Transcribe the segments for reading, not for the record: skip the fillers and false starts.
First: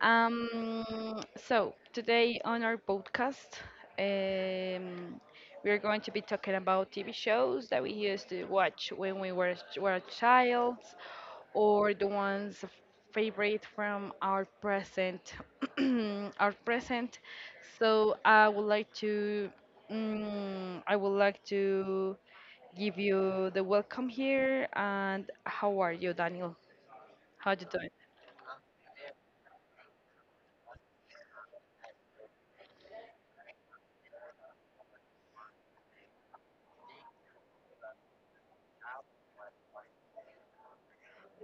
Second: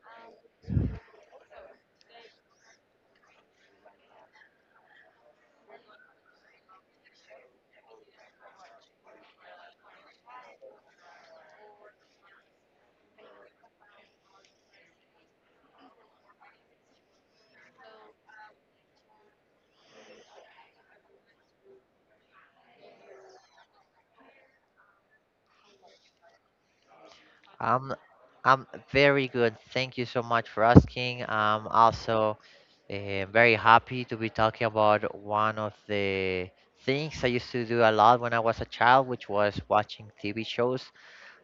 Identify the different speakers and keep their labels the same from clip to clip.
Speaker 1: today on our podcast, um, we're going to be talking about TV shows that we used to watch when we were child or the ones f- favorite from our present. Our present. So, I would like to. I would like to give you the welcome here. And how are you, Daniel? How to do it
Speaker 2: I'm I'm very good. Thank you so much for asking. I'm also very happy to be talking about one of the things I used to do a lot when I was a child, which was watching TV shows.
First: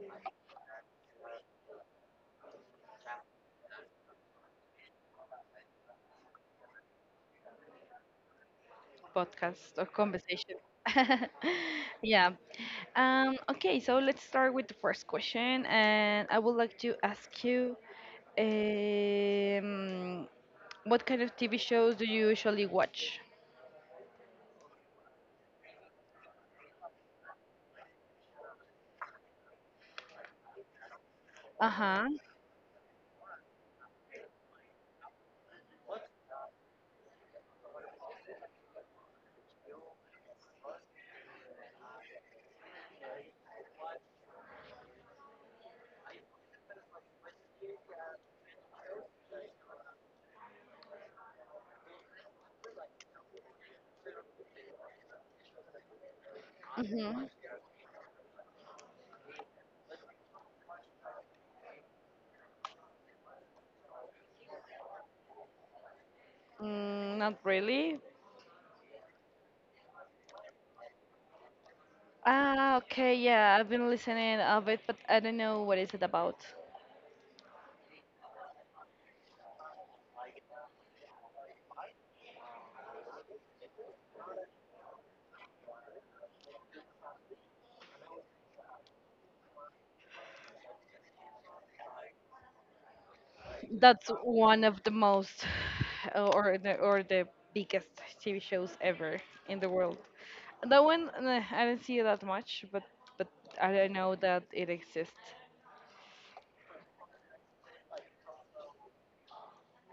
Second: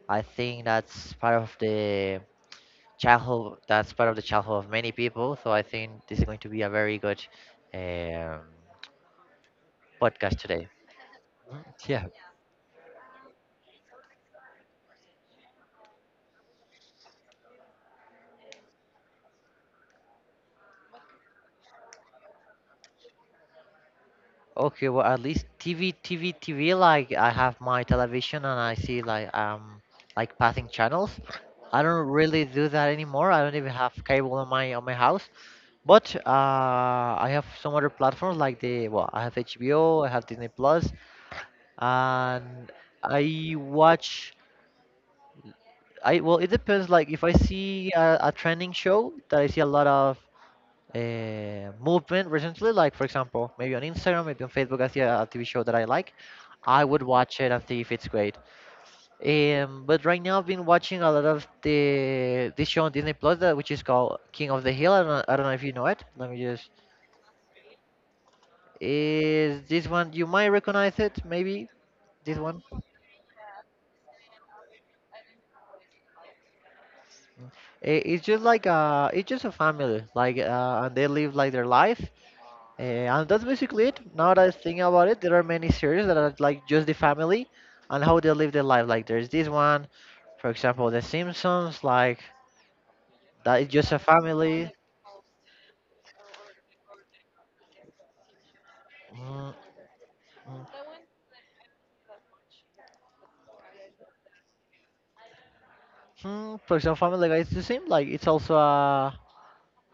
Speaker 2: I think that's part of the childhood. That's part of the childhood of many people. So I think this is going to be a very good um,
Speaker 1: podcast or
Speaker 2: podcast
Speaker 1: conversation?
Speaker 2: today. Mm.
Speaker 1: Yeah. Okay, so let's start with the first question, and I would like to ask you, um, what kind of TV shows do you usually watch?
Speaker 2: Okay, well at least TV. Like I have my television and I see like passing channels.
Speaker 1: Uh
Speaker 2: I don't
Speaker 1: huh.
Speaker 2: really do that anymore. I don't even have cable on my house. But I have some other platforms like the well, I have HBO, I have Disney Plus, and I watch. I well, it depends. Like if I see a trending show that I see a lot of movement recently, like for example, maybe on Instagram, maybe on Facebook, I see a, TV show that I like, I would
Speaker 1: Mm-hmm.
Speaker 2: watch it and see if it's great. But right now, I've been watching a lot of the this show on Disney Plus, that, which is called King of the Hill. I don't know if you know it. Let me just.
Speaker 1: Mm, not really.
Speaker 2: Is this one you might recognize it? Maybe this one.
Speaker 1: Ah, okay, yeah, I've been listening of it, but I don't know what is it about.
Speaker 2: It's just like a, it's just a family, like, and they live like their life. And that's basically it. Now that I think about it, there are many series that are like just the family and how they live their life. Like there's this one, for example, The Simpsons. Like that is just a
Speaker 1: That's one
Speaker 2: family.
Speaker 1: of the most, or the biggest TV shows ever
Speaker 2: Mm,
Speaker 1: in the world.
Speaker 2: mm,
Speaker 1: That one, nah, I didn't see it that much, but I don't know that it exists.
Speaker 2: mm. For example, Family Guy is the same. Like it's also a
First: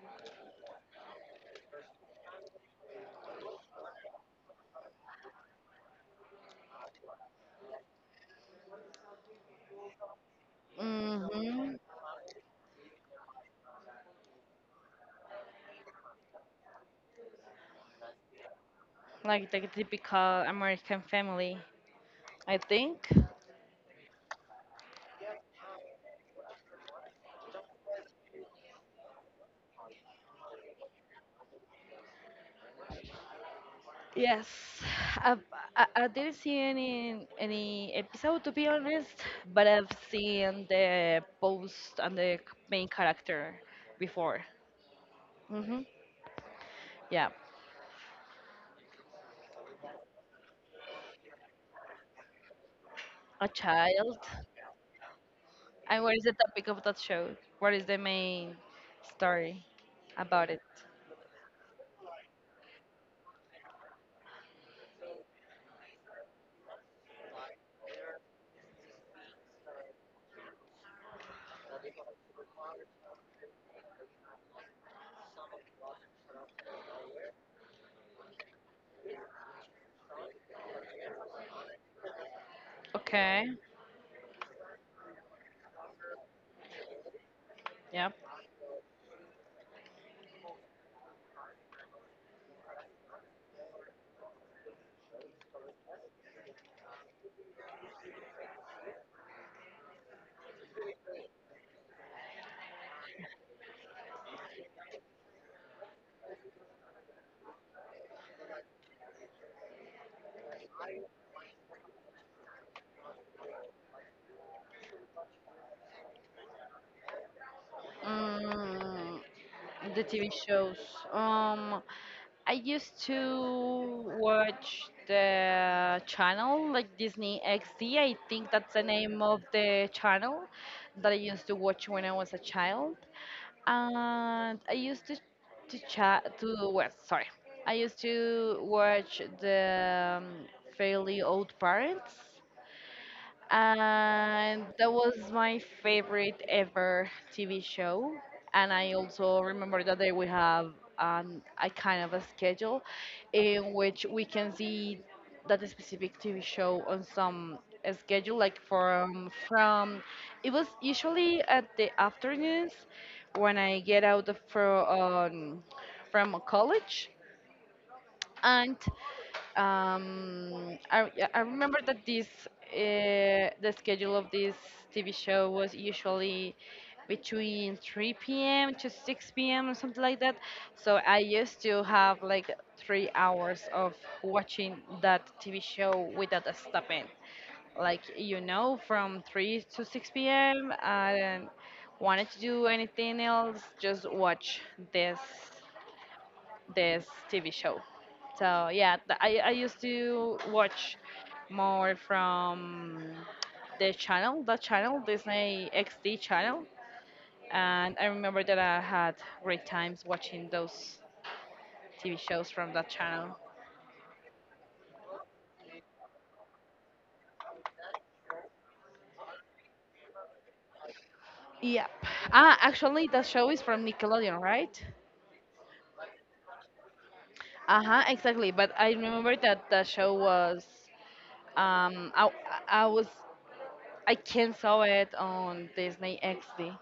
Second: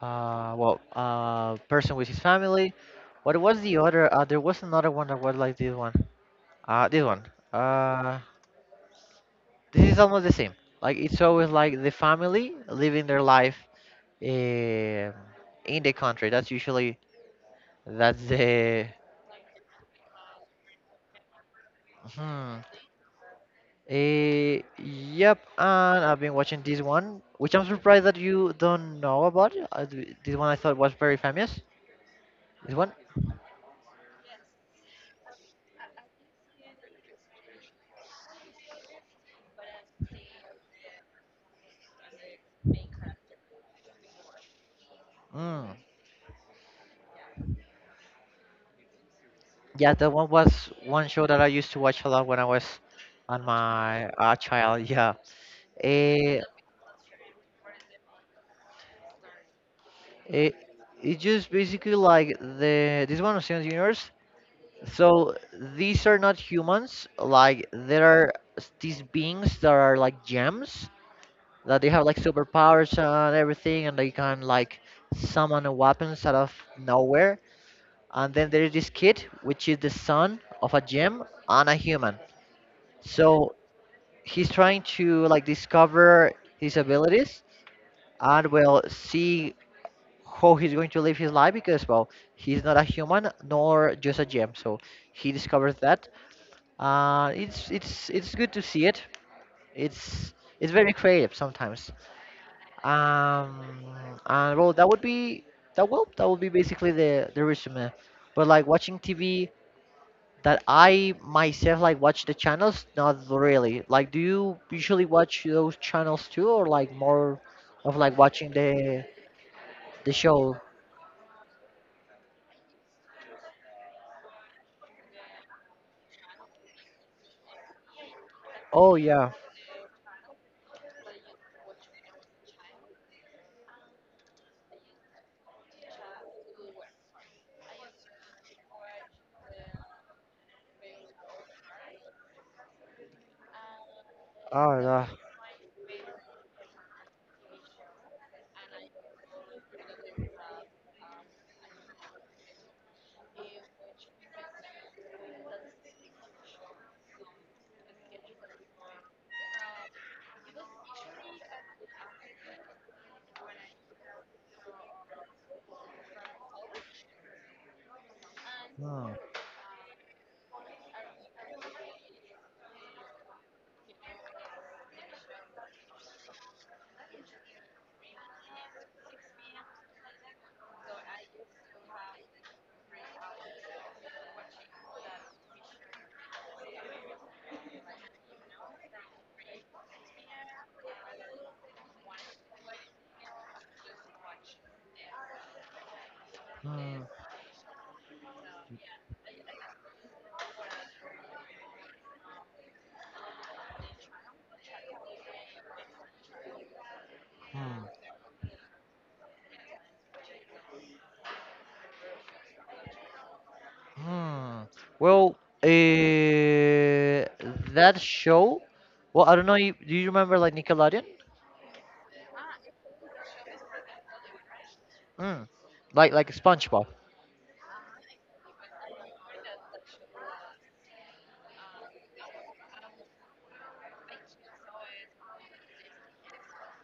Speaker 2: well, a person with his family. What was the other? There was another one that was like this one. This one. Uh, this is almost the same. Like it's always
Speaker 1: hmm
Speaker 2: like the family living their life, eh, in the country. That's usually. That's the.
Speaker 1: Like the typical American family, I
Speaker 2: Hmm.
Speaker 1: think.
Speaker 2: Yep, and I've been watching this one, which I'm surprised that you don't know about. This one I thought was very famous. This one,
Speaker 1: Yes, I, I didn't see any episode, to be honest, but I've seen the post and the main character before.
Speaker 2: mm.
Speaker 1: hmm Yeah,
Speaker 2: Yeah, that one was one show that I used to watch a lot when I was on
Speaker 1: a
Speaker 2: my
Speaker 1: child.
Speaker 2: child. Yeah,
Speaker 1: And what is the
Speaker 2: eh,
Speaker 1: topic of that show? What is the main story
Speaker 2: eh,
Speaker 1: about
Speaker 2: it,
Speaker 1: it?
Speaker 2: it's just basically like the this one of Steven Universe. So these are not humans. Like these beings that are like gems that they have like superpowers and everything, and they can like summon a weapons out of nowhere. And then there is this kid, which is the son of a gem and a human.
Speaker 1: Okay.
Speaker 2: So he's trying to like discover his abilities
Speaker 1: Yeah.
Speaker 2: and will see how he's going to live his life because well he's not a human nor just a gem so he discovers that. It's it's good to see it. It's it's very creative sometimes. Um, and well, that would be basically the resume. But like watching TV, that I myself like watch the channels, not really. Like, do you usually watch those channels too, or like more of like watching
Speaker 1: Mm, the
Speaker 2: the
Speaker 1: TV
Speaker 2: show?
Speaker 1: shows. Um, I used to watch the channel like Disney XD. I think that's the
Speaker 2: Oh
Speaker 1: name
Speaker 2: yeah.
Speaker 1: of the channel that I used to watch when I was a child. And I used to chat to well, sorry. I used to watch the Fairly Old Parents, and
Speaker 2: Oh
Speaker 1: that
Speaker 2: yeah.
Speaker 1: was my favorite ever TV show. And I also remember that they we have a kind of a schedule in which we can see that specific TV show on some schedule, like from it was usually at the afternoons when I get out of, from college. And.
Speaker 2: Hmm.
Speaker 1: Yeah, I remember that this the schedule of this TV show was usually between 3 p.m. to 6 p.m., or something like that. So I used to have like three hours of watching that TV show without stopping. Like you know, from 3 to 6 p.m. I didn't wanted to do anything else, just watch this
Speaker 2: Hmm.
Speaker 1: this TV show. So yeah, I used to watch more from the channel, Disney XD channel. And
Speaker 2: Hmm.
Speaker 1: I remember that I had great times watching those TV shows from that channel.
Speaker 2: Hmm. Well, uh, that show. Well, I don't know. You, do you remember like Nickelodeon?
Speaker 1: Yep. Ah, actually, that show is from Nickelodeon, right?
Speaker 2: Mm. Like SpongeBob.
Speaker 1: Uh huh, exactly. But I remember that the show was, um, I, I was, I can saw it on Disney XD.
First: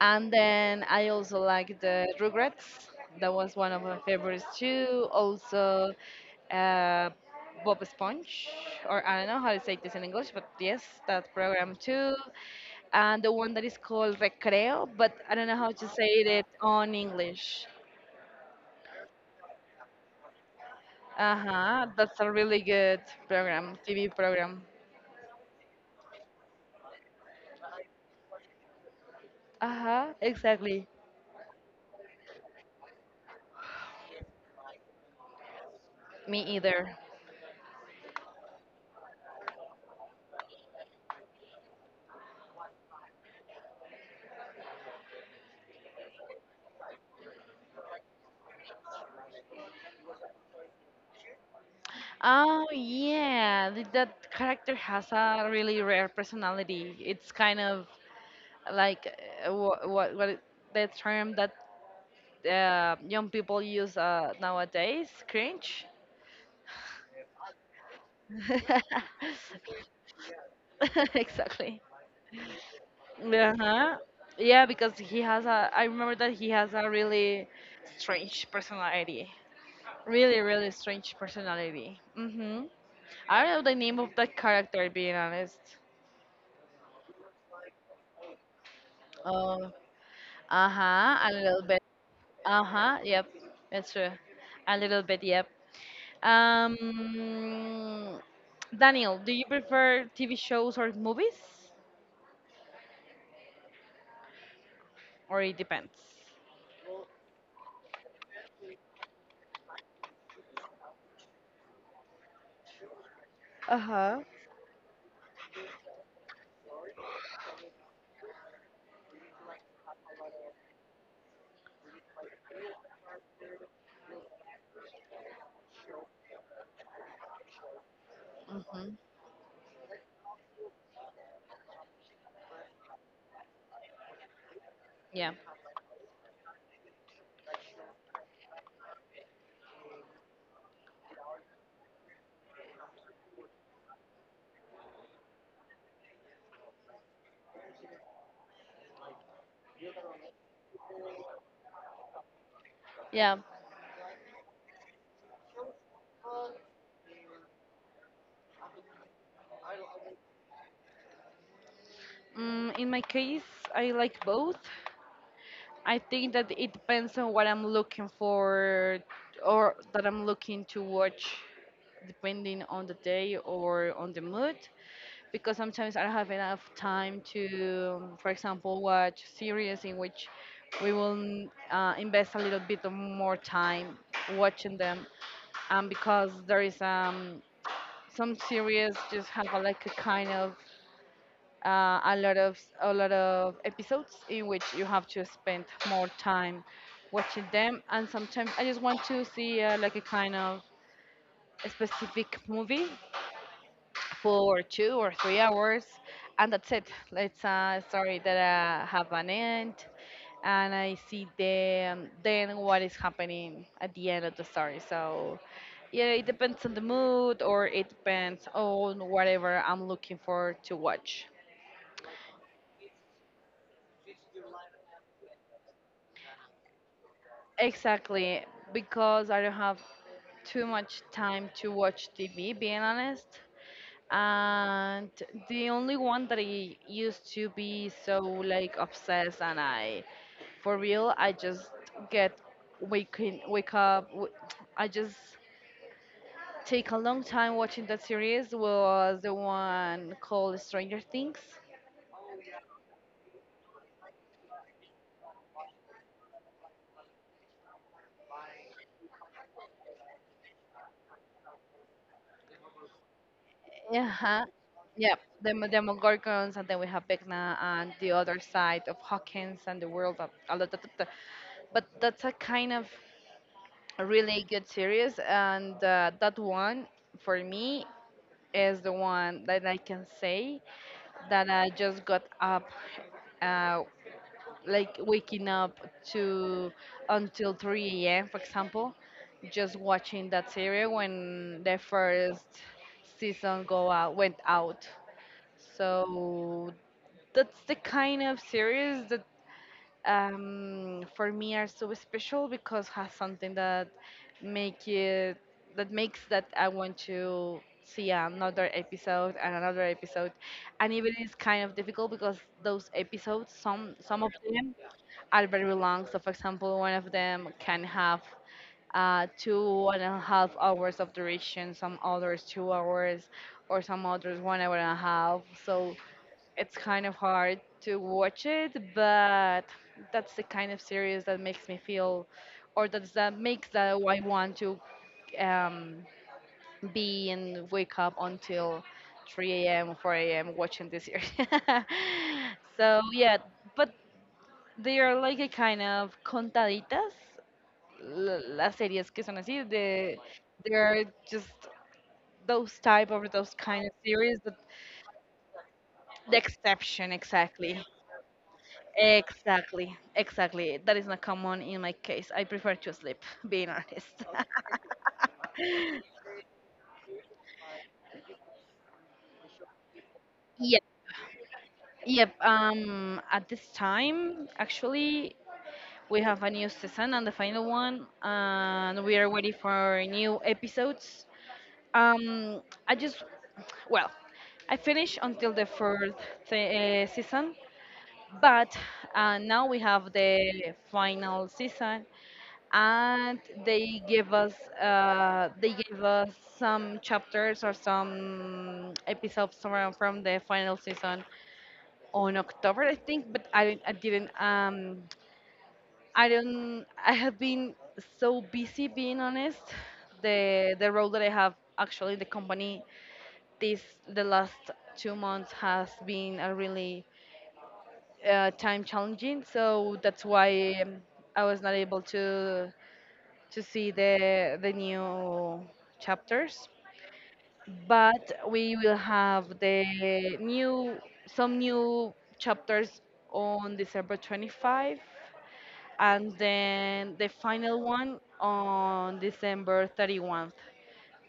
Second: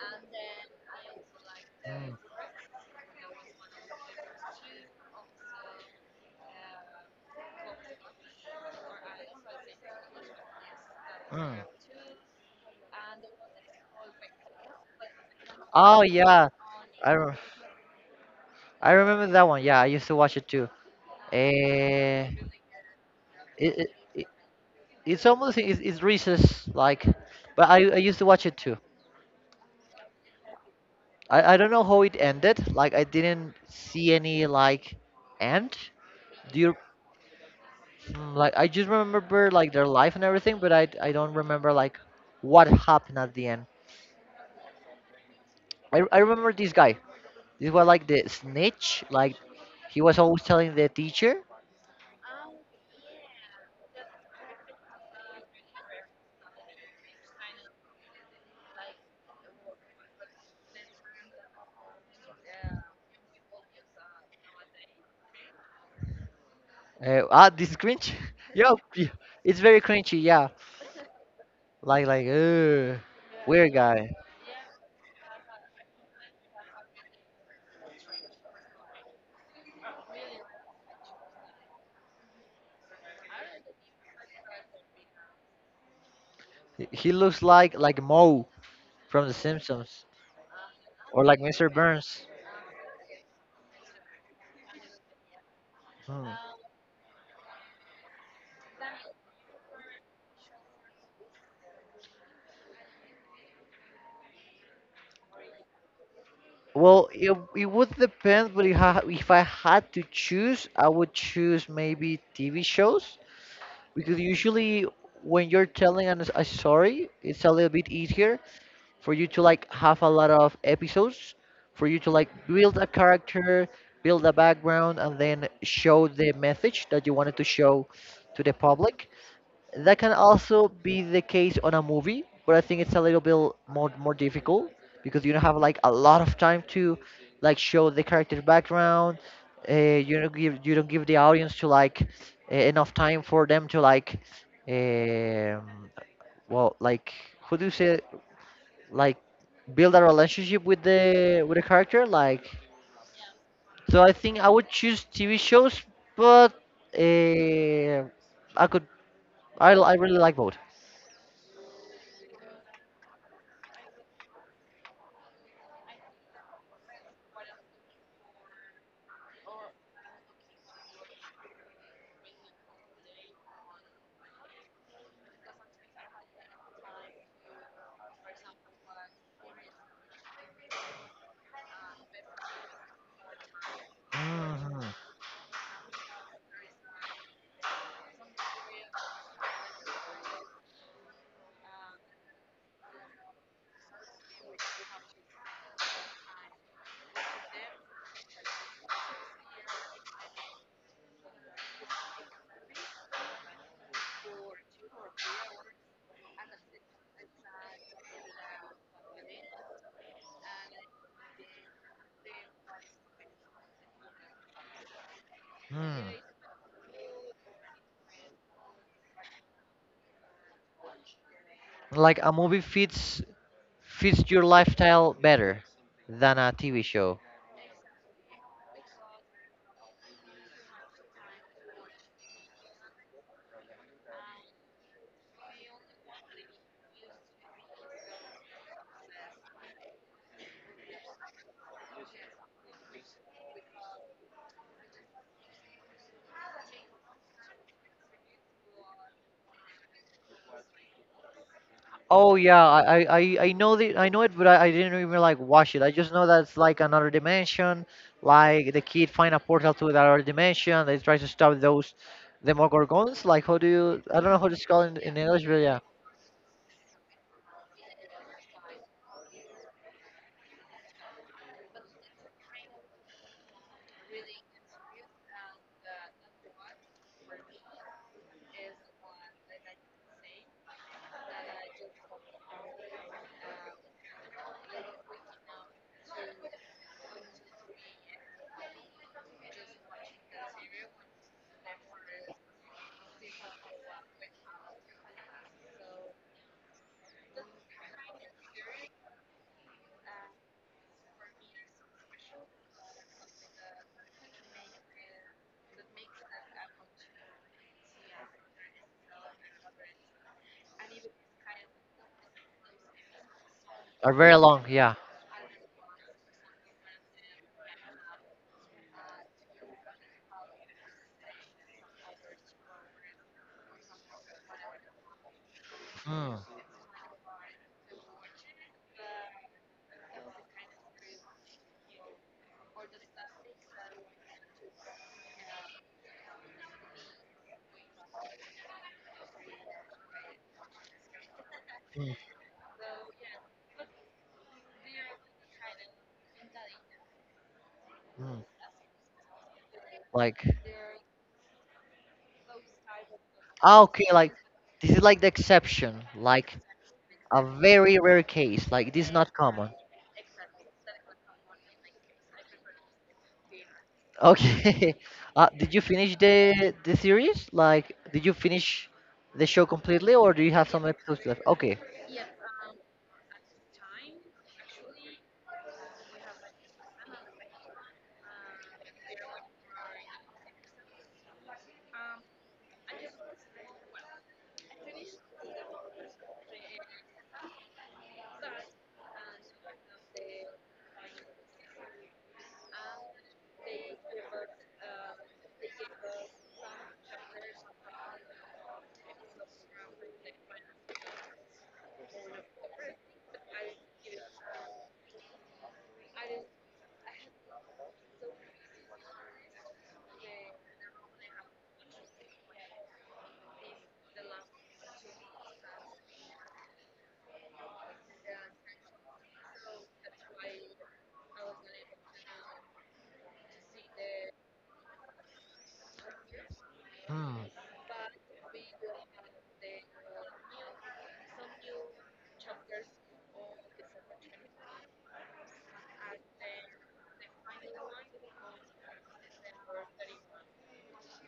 Speaker 1: And then I also like the
Speaker 2: Mm.
Speaker 1: Rugrats. That was one of my favorites too. Also, uh, Bob Esponge, or I don't know how to say this in English, but yes, that
Speaker 2: Mm.
Speaker 1: program too. And the one that is called Recreo, but I don't know how to
Speaker 2: Oh
Speaker 1: say it
Speaker 2: yeah,
Speaker 1: on
Speaker 2: I re-
Speaker 1: English.
Speaker 2: I remember that one. Yeah, I used to watch it too.
Speaker 1: Uh huh. That's a
Speaker 2: Uh, it,
Speaker 1: really good program,
Speaker 2: it,
Speaker 1: TV
Speaker 2: it
Speaker 1: program.
Speaker 2: it's almost it's Reese's like, but I used to watch it too.
Speaker 1: Uh huh. Exactly.
Speaker 2: I don't know how it ended. Like I didn't see any like end.
Speaker 1: Me
Speaker 2: Do you
Speaker 1: either.
Speaker 2: Mm, like I just remember like their life and everything, but I don't remember like what happened at the end. I remember this guy. This was like the snitch. Like he was always telling the teacher.
Speaker 1: Oh yeah, that character has a really rare personality. It's kind of like what the term that young people use nowadays, cringe.
Speaker 2: This is cringe. Yeah, yeah, it's very cringy. Yeah,
Speaker 1: Exactly.
Speaker 2: like weird
Speaker 1: Uh-huh.
Speaker 2: guy.
Speaker 1: Yeah, because he has a. I remember that he has a really strange personality. Really, really strange personality. Mm-hmm. I don't know the name of that character, being honest.
Speaker 2: He looks like Moe from The Simpsons
Speaker 1: Uh-huh,
Speaker 2: or
Speaker 1: a
Speaker 2: like
Speaker 1: little
Speaker 2: Mr.
Speaker 1: bit.
Speaker 2: Burns.
Speaker 1: Uh-huh, yep. That's true. A little bit, yep.
Speaker 2: Hmm.
Speaker 1: Um, Daniel, do you prefer TV shows or movies? Or it depends?
Speaker 2: Well, it would depend, but if I had to choose, I would choose maybe TV shows
Speaker 1: Uh
Speaker 2: because
Speaker 1: huh.
Speaker 2: usually when you're telling a story it's a little bit easier for you to like have a lot of episodes for you to like build a character build a background and then show the message that you wanted to show to the
Speaker 1: Mm-hmm.
Speaker 2: public that can also be the case on a movie, but I think it's a little bit more difficult because
Speaker 1: Yeah.
Speaker 2: you don't have like a lot of time to like show the character background. Uh, you don't give the audience to like enough time for them to like um, well like who do you say like build a relationship with the character like
Speaker 1: Yeah.
Speaker 2: so I think I would choose TV shows, but uh, I could I really like both.
Speaker 1: Mm, in my case, I like both. I think that it depends on what I'm looking for, or that I'm looking to watch, depending on the day or on the mood. Because sometimes I don't have enough time to, for example, watch series in which we will invest a little bit of more time watching
Speaker 2: Mhm.
Speaker 1: them, and because there is some series just have a, like a kind of a lot of episodes in which you have to spend more time watching them, and sometimes I just want to see like a kind of a specific movie for two or three hours, and that's it. It's a story that have an end, and I see then what is happening at the end of the story. So
Speaker 2: Hmm.
Speaker 1: yeah, it depends on the mood, or it depends on whatever I'm looking for to watch.
Speaker 2: Like a movie fits fits your lifestyle better than a TV show.
Speaker 1: Exactly, because I don't have too much time to watch TV, being honest. And the only one that I used to be so like obsessed and I for real I just get waking wake up w- I just take a long time watching that series was the one called Stranger Things.
Speaker 2: Oh yeah, I know the I know it, but I didn't even like watch it. I just know that it's like another dimension. Like the kid find a portal to another dimension. They try to stop those demogorgons. Like how do you?
Speaker 1: Yeah.
Speaker 2: I don't know how to spell in
Speaker 1: Yep,
Speaker 2: English,
Speaker 1: the
Speaker 2: but yeah,
Speaker 1: Demogorgons, and then we have Vecna and the other side of Hawkins and the world of a lot of But that's a kind of a really good series, and that one for me is the one that I can say that I just got up, uh, like waking up to until 3 a.m., for example, just watching that series when the first season go out went out. So that's the kind of series that for me are so special because has something that make it that makes that I want to see another episode, and even it's kind of difficult because those episodes
Speaker 2: are
Speaker 1: some of
Speaker 2: very long.
Speaker 1: them
Speaker 2: Yeah.
Speaker 1: are very long. So for example, one of them can have two and a half hours of duration, some others two hours, or some others one hour and a half. So
Speaker 2: Hmm.
Speaker 1: it's kind of hard to watch it, but that's the kind of series that makes me feel, or that's that makes that I want to um, be and wake up until 3 a.m., 4 a.m. watching this series.
Speaker 2: Hmm.
Speaker 1: So yeah, but they are like a kind of contaditas.
Speaker 2: Hmm.
Speaker 1: Las series que son así, de,
Speaker 2: Like
Speaker 1: they're just those
Speaker 2: ah,
Speaker 1: kind of
Speaker 2: okay, like
Speaker 1: series, that,
Speaker 2: this is like the exception.
Speaker 1: the
Speaker 2: Like
Speaker 1: exception
Speaker 2: a
Speaker 1: exactly.
Speaker 2: very rare case. Like this is not common.
Speaker 1: Exactly, exactly. That is not common in my case. I prefer to sleep, being honest.
Speaker 2: Okay. Did you finish the series? Like, did you finish the show completely, or do you have
Speaker 1: Yep,
Speaker 2: some episodes left? Okay.
Speaker 1: yep. At this time, actually, we have a new season and the final one, and we are waiting for new episodes. Um, I just, well, I finished until the fourth season, but now we have the final season, and they give us they gave us some chapters or some episodes from the final season on October, I think. But I didn't- I didn't I don't I have been so busy, being honest. The role that I have actually in the company this the last two months has been a really time challenging. So that's why I was not able to. To see the new chapters,
Speaker 2: Hmm.
Speaker 1: but we will have the new some new chapters on December 25, and then the final one on December 31st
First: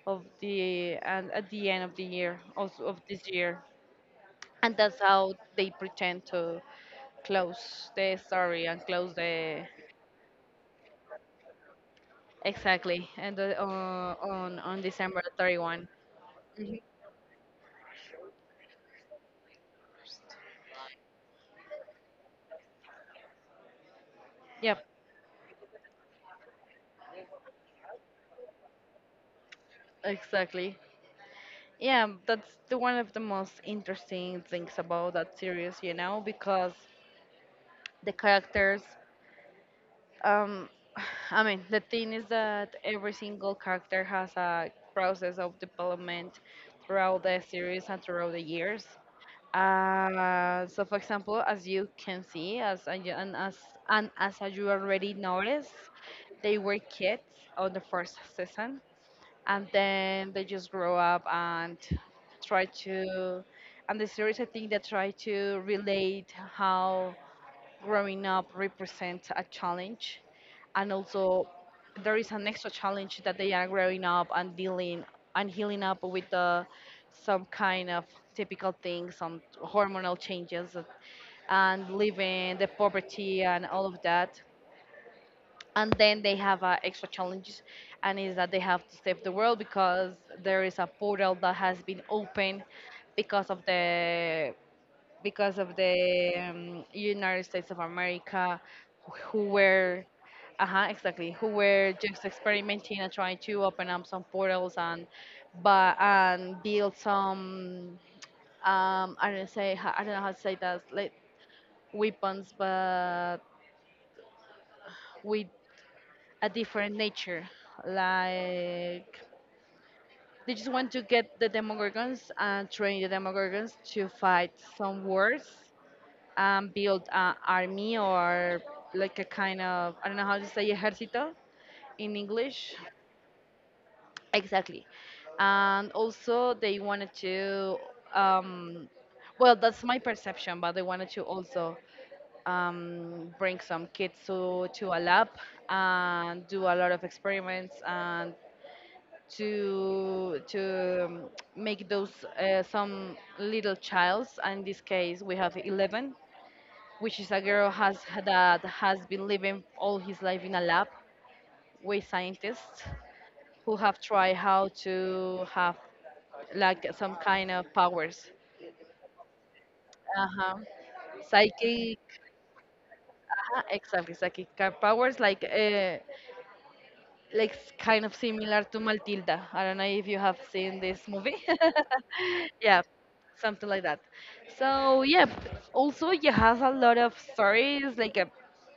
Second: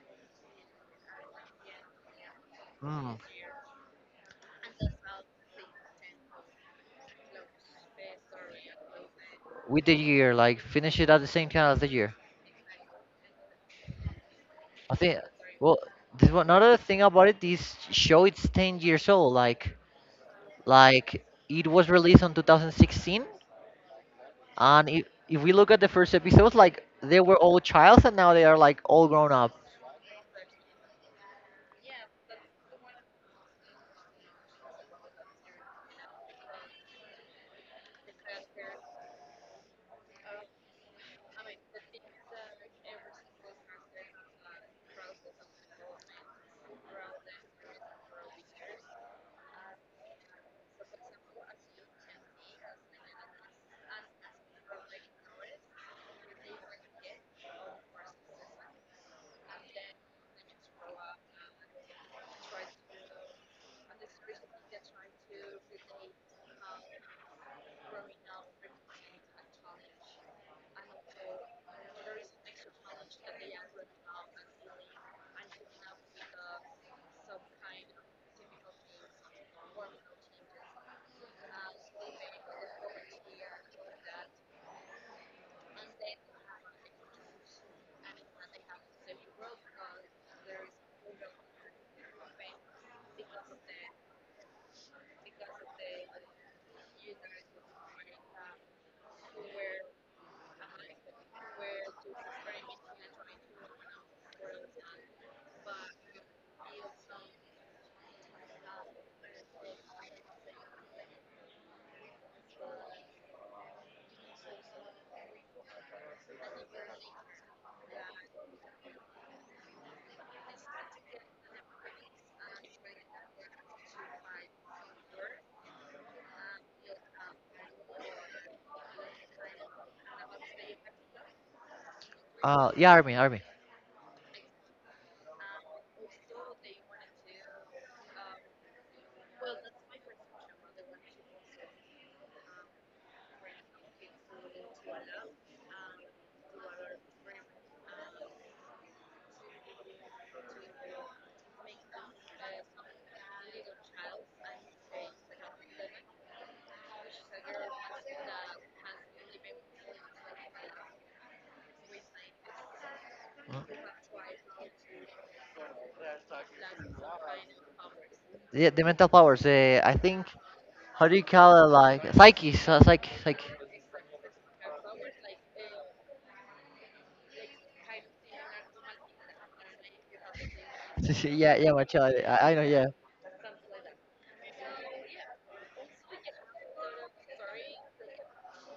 Speaker 1: of the and at the end of the year, also of
Speaker 2: Hmm.
Speaker 1: this year, and that's how they pretend to close the story and close the
Speaker 2: With the year, like finish it at the same time as the year.
Speaker 1: exactly and the, on
Speaker 2: I think
Speaker 1: December
Speaker 2: well,
Speaker 1: 31
Speaker 2: this one, another
Speaker 1: Mm-hmm.
Speaker 2: thing about it, this show it's 10 years old. Like it was released on 2016,
Speaker 1: Yep,
Speaker 2: and if we look at the first episodes, like they were all childs, and now they are like all grown up.
Speaker 1: exactly. Yeah, that's the one of the most interesting things about that series, you know, because the characters, um, I mean, the thing is that every single character has a process of development throughout the series and throughout the years. So, for example, as you can see, as and, you- and as you already noticed, they were kids on the first season, and then they just grow up and try to and the series I think that try to relate how growing up represents a challenge. And also there is an extra challenge, that they are growing up and dealing and healing up with the some kind of typical things, some hormonal changes, and living the poverty and all of that, and then they have extra challenges, and is that they have to save the world because there is a portal that has been opened because of the because of the United States of America, who were uh-huh exactly who were just experimenting and trying to open up some portals and build some I don't know how to say that, like weapons, but with a different nature. Like they just want to get the Demogorgons and train the Demogorgons to fight some wars and build an army or like a kind of I don't know how to say ejército in English.
Speaker 2: Yeah, army, army.
Speaker 1: Exactly. And also they wanted to um, well that's my perception, but they wanted to also bring some kids to a lab and do a lot of experiments and to make those some little childs, and in this case we have 11, which is a girl has that has been living all his life in a lab with scientists who have tried how to have like some kind of powers.
Speaker 2: The mental powers. I think
Speaker 1: Uh-huh.
Speaker 2: how do you call it?
Speaker 1: Psychic.
Speaker 2: Like psyches, psyche.
Speaker 1: Exactly, psychic powers like kind of similar to Matilda. I don't know if you have seen this movie.
Speaker 2: Yeah, yeah, my child. I know.
Speaker 1: Yeah,
Speaker 2: Yeah.
Speaker 1: something like that. So yeah, also it has a lot of stories.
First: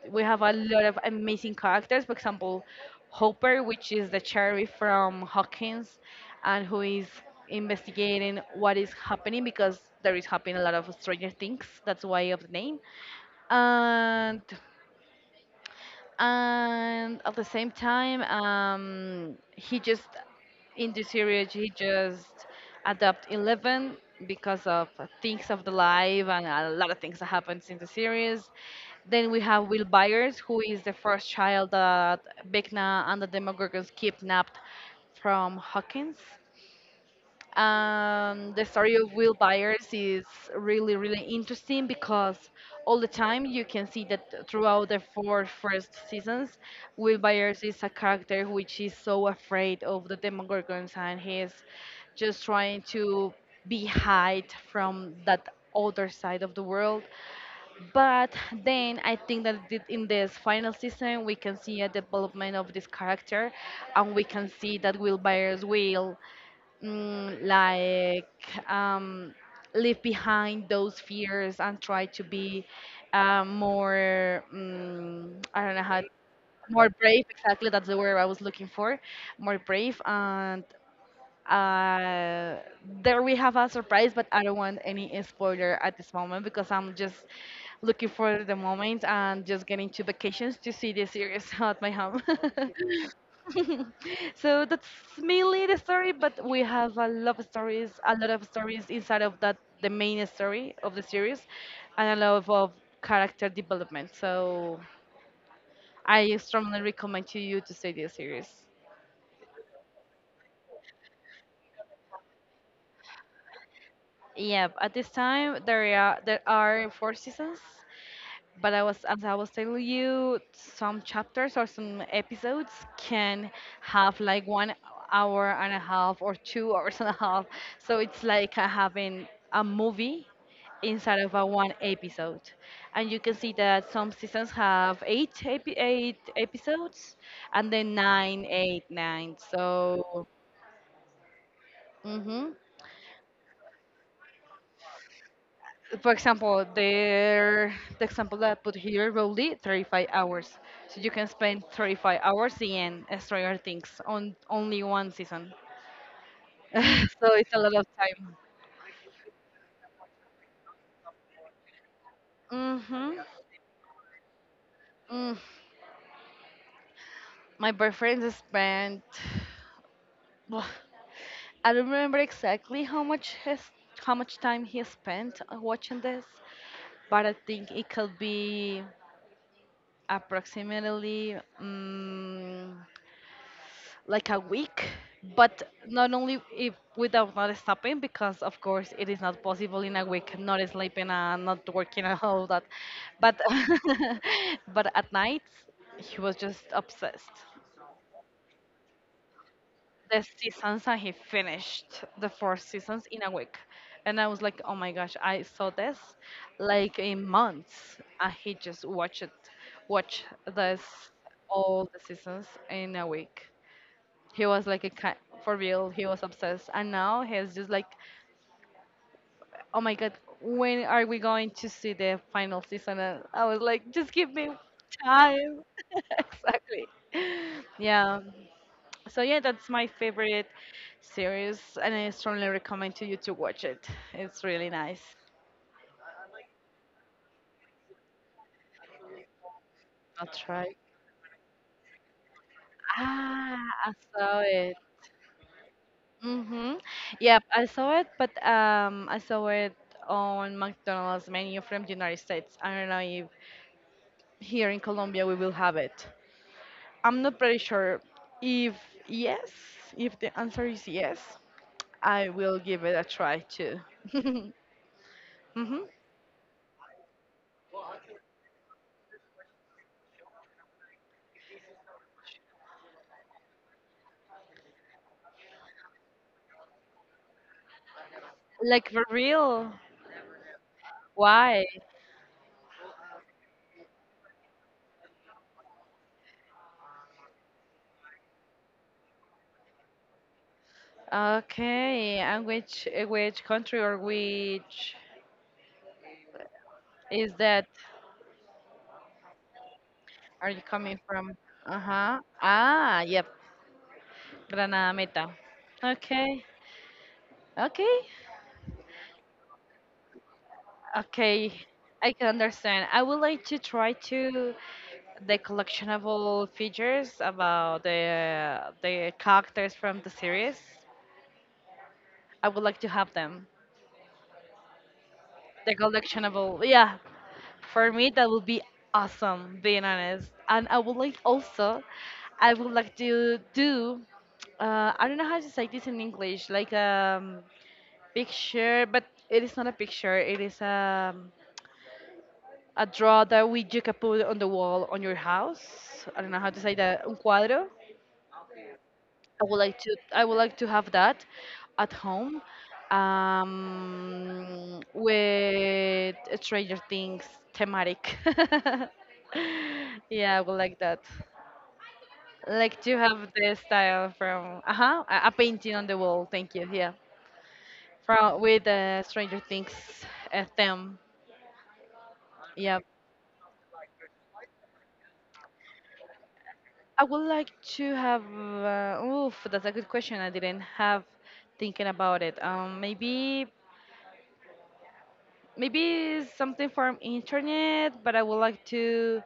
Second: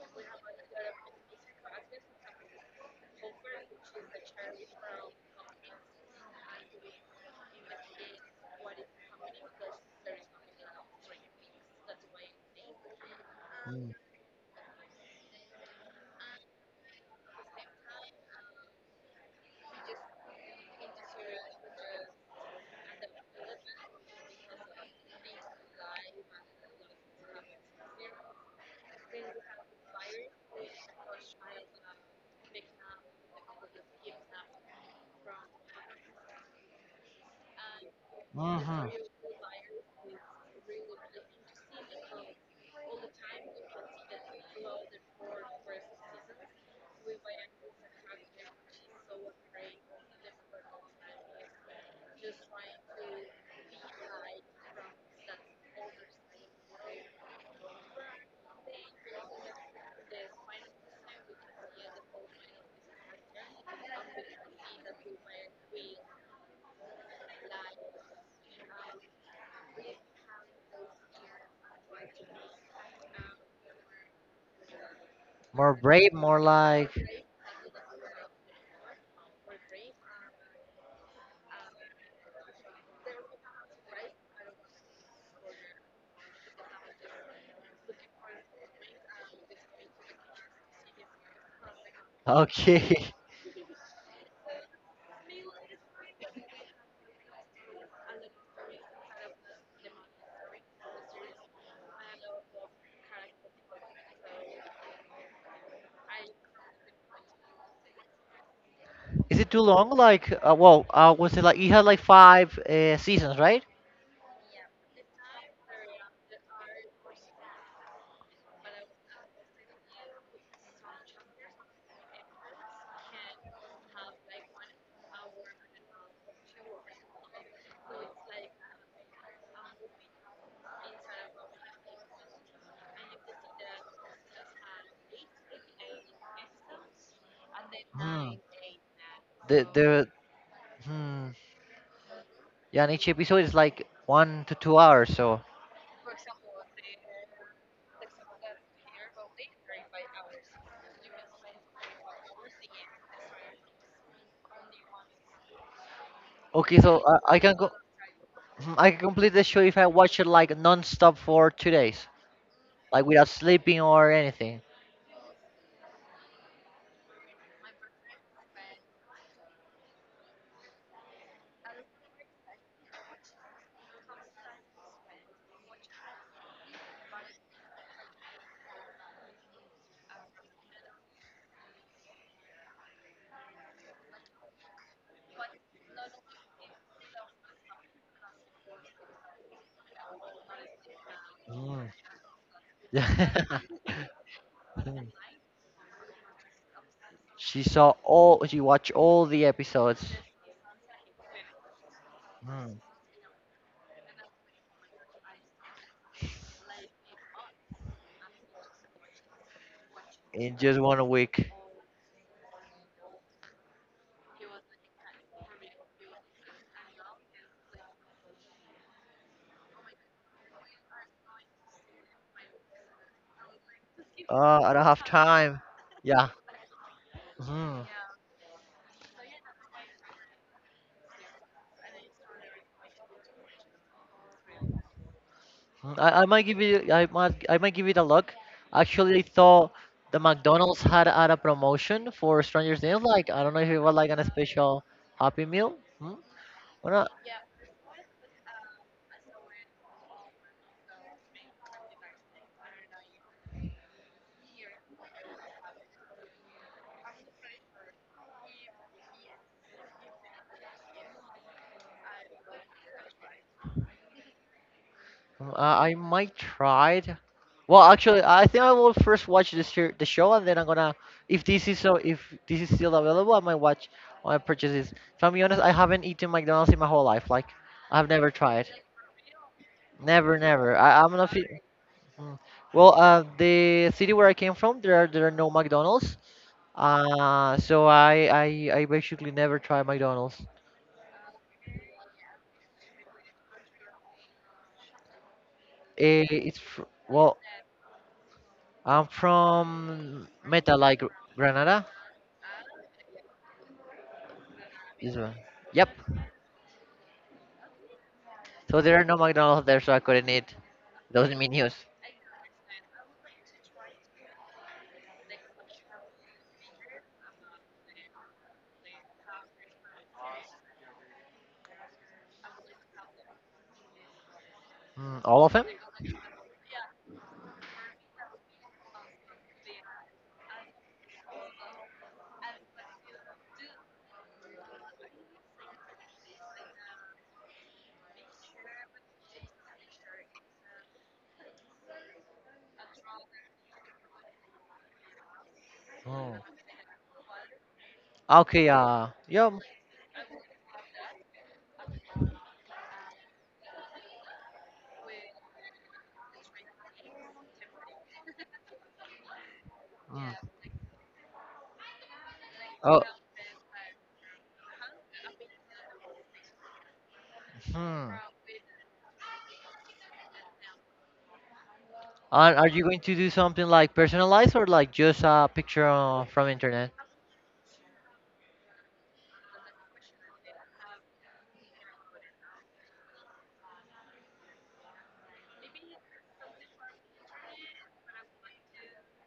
Speaker 1: We have a lot of amazing characters. For example, Hopper, which is the sheriff from Hawkins, and who is investigating what is happening, because there is happening a lot of stranger things. That's why of the name. And at the same time, he just, in the series, he just adapt 11 because of things of the life and a lot of things that happens in the series. Then we have Will Byers, who is the first child that Vecna and the Demogorgons kidnapped from Hawkins. The
Speaker 2: Mm-hmm.
Speaker 1: story of Will Byers is really, really interesting, because all the time you can see that throughout the four first seasons, Will Byers is a character which is so afraid of the Demogorgons, and he's just trying to be hide from that other side of the world. But then I think that in this final season we can see a development of this character, and we can see that Will Byers will mm, like um, leave behind those fears and try to be more, I
Speaker 2: More
Speaker 1: don't know how.
Speaker 2: brave, more
Speaker 1: More
Speaker 2: like
Speaker 1: brave, exactly, that's the word I was looking for. More brave, and uh, there we have a surprise, but I don't want any spoiler at this moment because I'm just looking for the moment and just getting to vacations to see the series at my home.
Speaker 2: okay.
Speaker 1: So that's mainly the story, but we have a lot of stories, a lot of stories inside of that, the main story of the series, and a lot of character development. So I strongly recommend to you to see this series.
Speaker 2: Is it too long? Like, was it like it had like five seasons, right?
Speaker 1: Yeah, at this time there are four seasons, but I was telling you, some chapters or some episodes can have like 1 hour and a half or two hours and a half. So it's like having a movie inside of a one episode, and you can see that some seasons have eight eight episodes, and then
Speaker 2: Hmm.
Speaker 1: nine, eight, nine.
Speaker 2: The.
Speaker 1: So.
Speaker 2: Hmm.
Speaker 1: Mm-hmm.
Speaker 2: Yeah, and each episode is like 1 to 2 hours. So
Speaker 1: For example, the example that I put here, roughly 35 hours. So you can spend 35 hours in Stranger Things on only one season.
Speaker 2: okay, so I
Speaker 1: So
Speaker 2: I
Speaker 1: it's
Speaker 2: can
Speaker 1: a
Speaker 2: go.
Speaker 1: lot of time.
Speaker 2: Mhm, I can complete the show if I watch it like non-stop for 2 days, like
Speaker 1: Mm-hmm.
Speaker 2: without sleeping or anything.
Speaker 1: Mm. My boyfriend spent. Ugh, I don't remember exactly how much time he spent watching this, but I think it could be approximately. mm like a week, but not only if without not stopping, because of course it is not possible in a week not sleeping and not
Speaker 2: Mm.
Speaker 1: working and all that, but but at night he was just obsessed.
Speaker 2: She saw all, she watched all the episodes.
Speaker 1: The seasons, and he finished the four
Speaker 2: Mm.
Speaker 1: seasons in a week, and I was like, oh my gosh, I saw this like in months, and he just watched it watch
Speaker 2: In just
Speaker 1: this,
Speaker 2: 1 week.
Speaker 1: all the seasons in a week. He was like a for real, he was obsessed, and now he's just like, oh my god, when are we going to see the final season? And I was like, just give me
Speaker 2: Oh, I don't have time.
Speaker 1: time.
Speaker 2: Yeah,
Speaker 1: Exactly.
Speaker 2: mm, mhm,
Speaker 1: Yeah, so yeah, that's my favorite series, and I strongly recommend to you to watch it. It's really nice.
Speaker 2: I might give it a look. Actually, thought the
Speaker 1: I'll try.
Speaker 2: McDonald's had a promotion for Stranger Things. Like I don't know
Speaker 1: Ah,
Speaker 2: if it
Speaker 1: I
Speaker 2: was like an
Speaker 1: saw it.
Speaker 2: special Happy Meal. Hmm?
Speaker 1: Mm-hmm.
Speaker 2: Well,
Speaker 1: Yeah, I saw it, but I saw it on McDonald's menu from the United States. I don't know if here in Colombia we will have it. I'm not pretty sure if, yes, if the answer is yes, I will give it a try too. Hmm.
Speaker 2: mm, I might try it. Well, actually, I think I will first watch this here, the show, and then I'm gonna. If this is so, if this is still available, I might watch I purchase this. If I'm being honest, I haven't eaten McDonald's in my whole life. Like, I've never tried.
Speaker 1: Like, for real?
Speaker 2: Never, never. I'm not. Fe-
Speaker 1: Why?
Speaker 2: Mm. Well, the city where I came from, there are no McDonald's. Uh, so I I, I basically never try McDonald's.
Speaker 1: Okay, and which country or which is
Speaker 2: Well,
Speaker 1: that
Speaker 2: I'm from
Speaker 1: are you
Speaker 2: Meta,
Speaker 1: coming
Speaker 2: like
Speaker 1: from?
Speaker 2: Granada.
Speaker 1: Uh-huh. Ah, yep. Granada
Speaker 2: Is
Speaker 1: Meta.
Speaker 2: Yep.
Speaker 1: Okay. Okay.
Speaker 2: So there are no McDonald's there, so I couldn't eat those
Speaker 1: Okay.
Speaker 2: menus.
Speaker 1: I can understand. I would like to try to, the collectionable features about the characters from the series. I would like to have them.
Speaker 2: Mm, all of them?
Speaker 1: The collectionable, yeah. For me, that would be awesome, being honest. And I would like also, I would like to do. I don't know how to say this in English, like a picture, but it is not a picture. It is a draw that we you can put on the wall on your house. I don't know
Speaker 2: Mm.
Speaker 1: how to say that. Un cuadro.
Speaker 2: Okay, yeah.
Speaker 1: I would like to have that at home, with Stranger Things thematic. Yeah, I
Speaker 2: Mm.
Speaker 1: would like that. Like to
Speaker 2: Oh,
Speaker 1: have the style from, uh-huh, a painting on the wall. Thank you. Yeah,
Speaker 2: hmm.
Speaker 1: from, with Stranger Things theme.
Speaker 2: Are
Speaker 1: Yeah,
Speaker 2: you going to do something like personalized or like just a picture from internet?
Speaker 1: I would like to have. Oof, that's a good question. I didn't have thinking about it. Maybe maybe something from internet, but I would like to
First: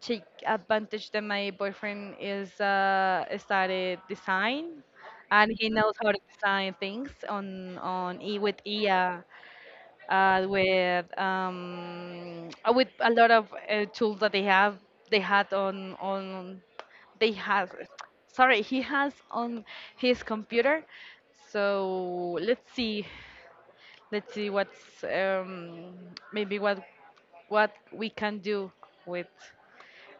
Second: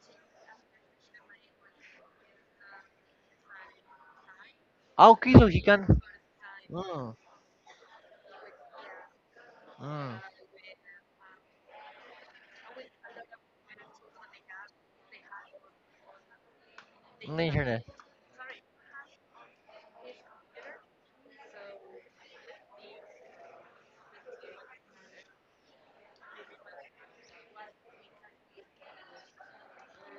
Speaker 1: take advantage that my boyfriend is started design,
Speaker 2: Okay, so
Speaker 1: and
Speaker 2: he
Speaker 1: he
Speaker 2: can.
Speaker 1: knows how to design things
Speaker 2: Mm,
Speaker 1: on e with AI,
Speaker 2: mm,
Speaker 1: with a lot of tools that they have they had on they
Speaker 2: on the
Speaker 1: have
Speaker 2: internet.
Speaker 1: sorry, he has on his computer. So let's see, what's maybe what we can do with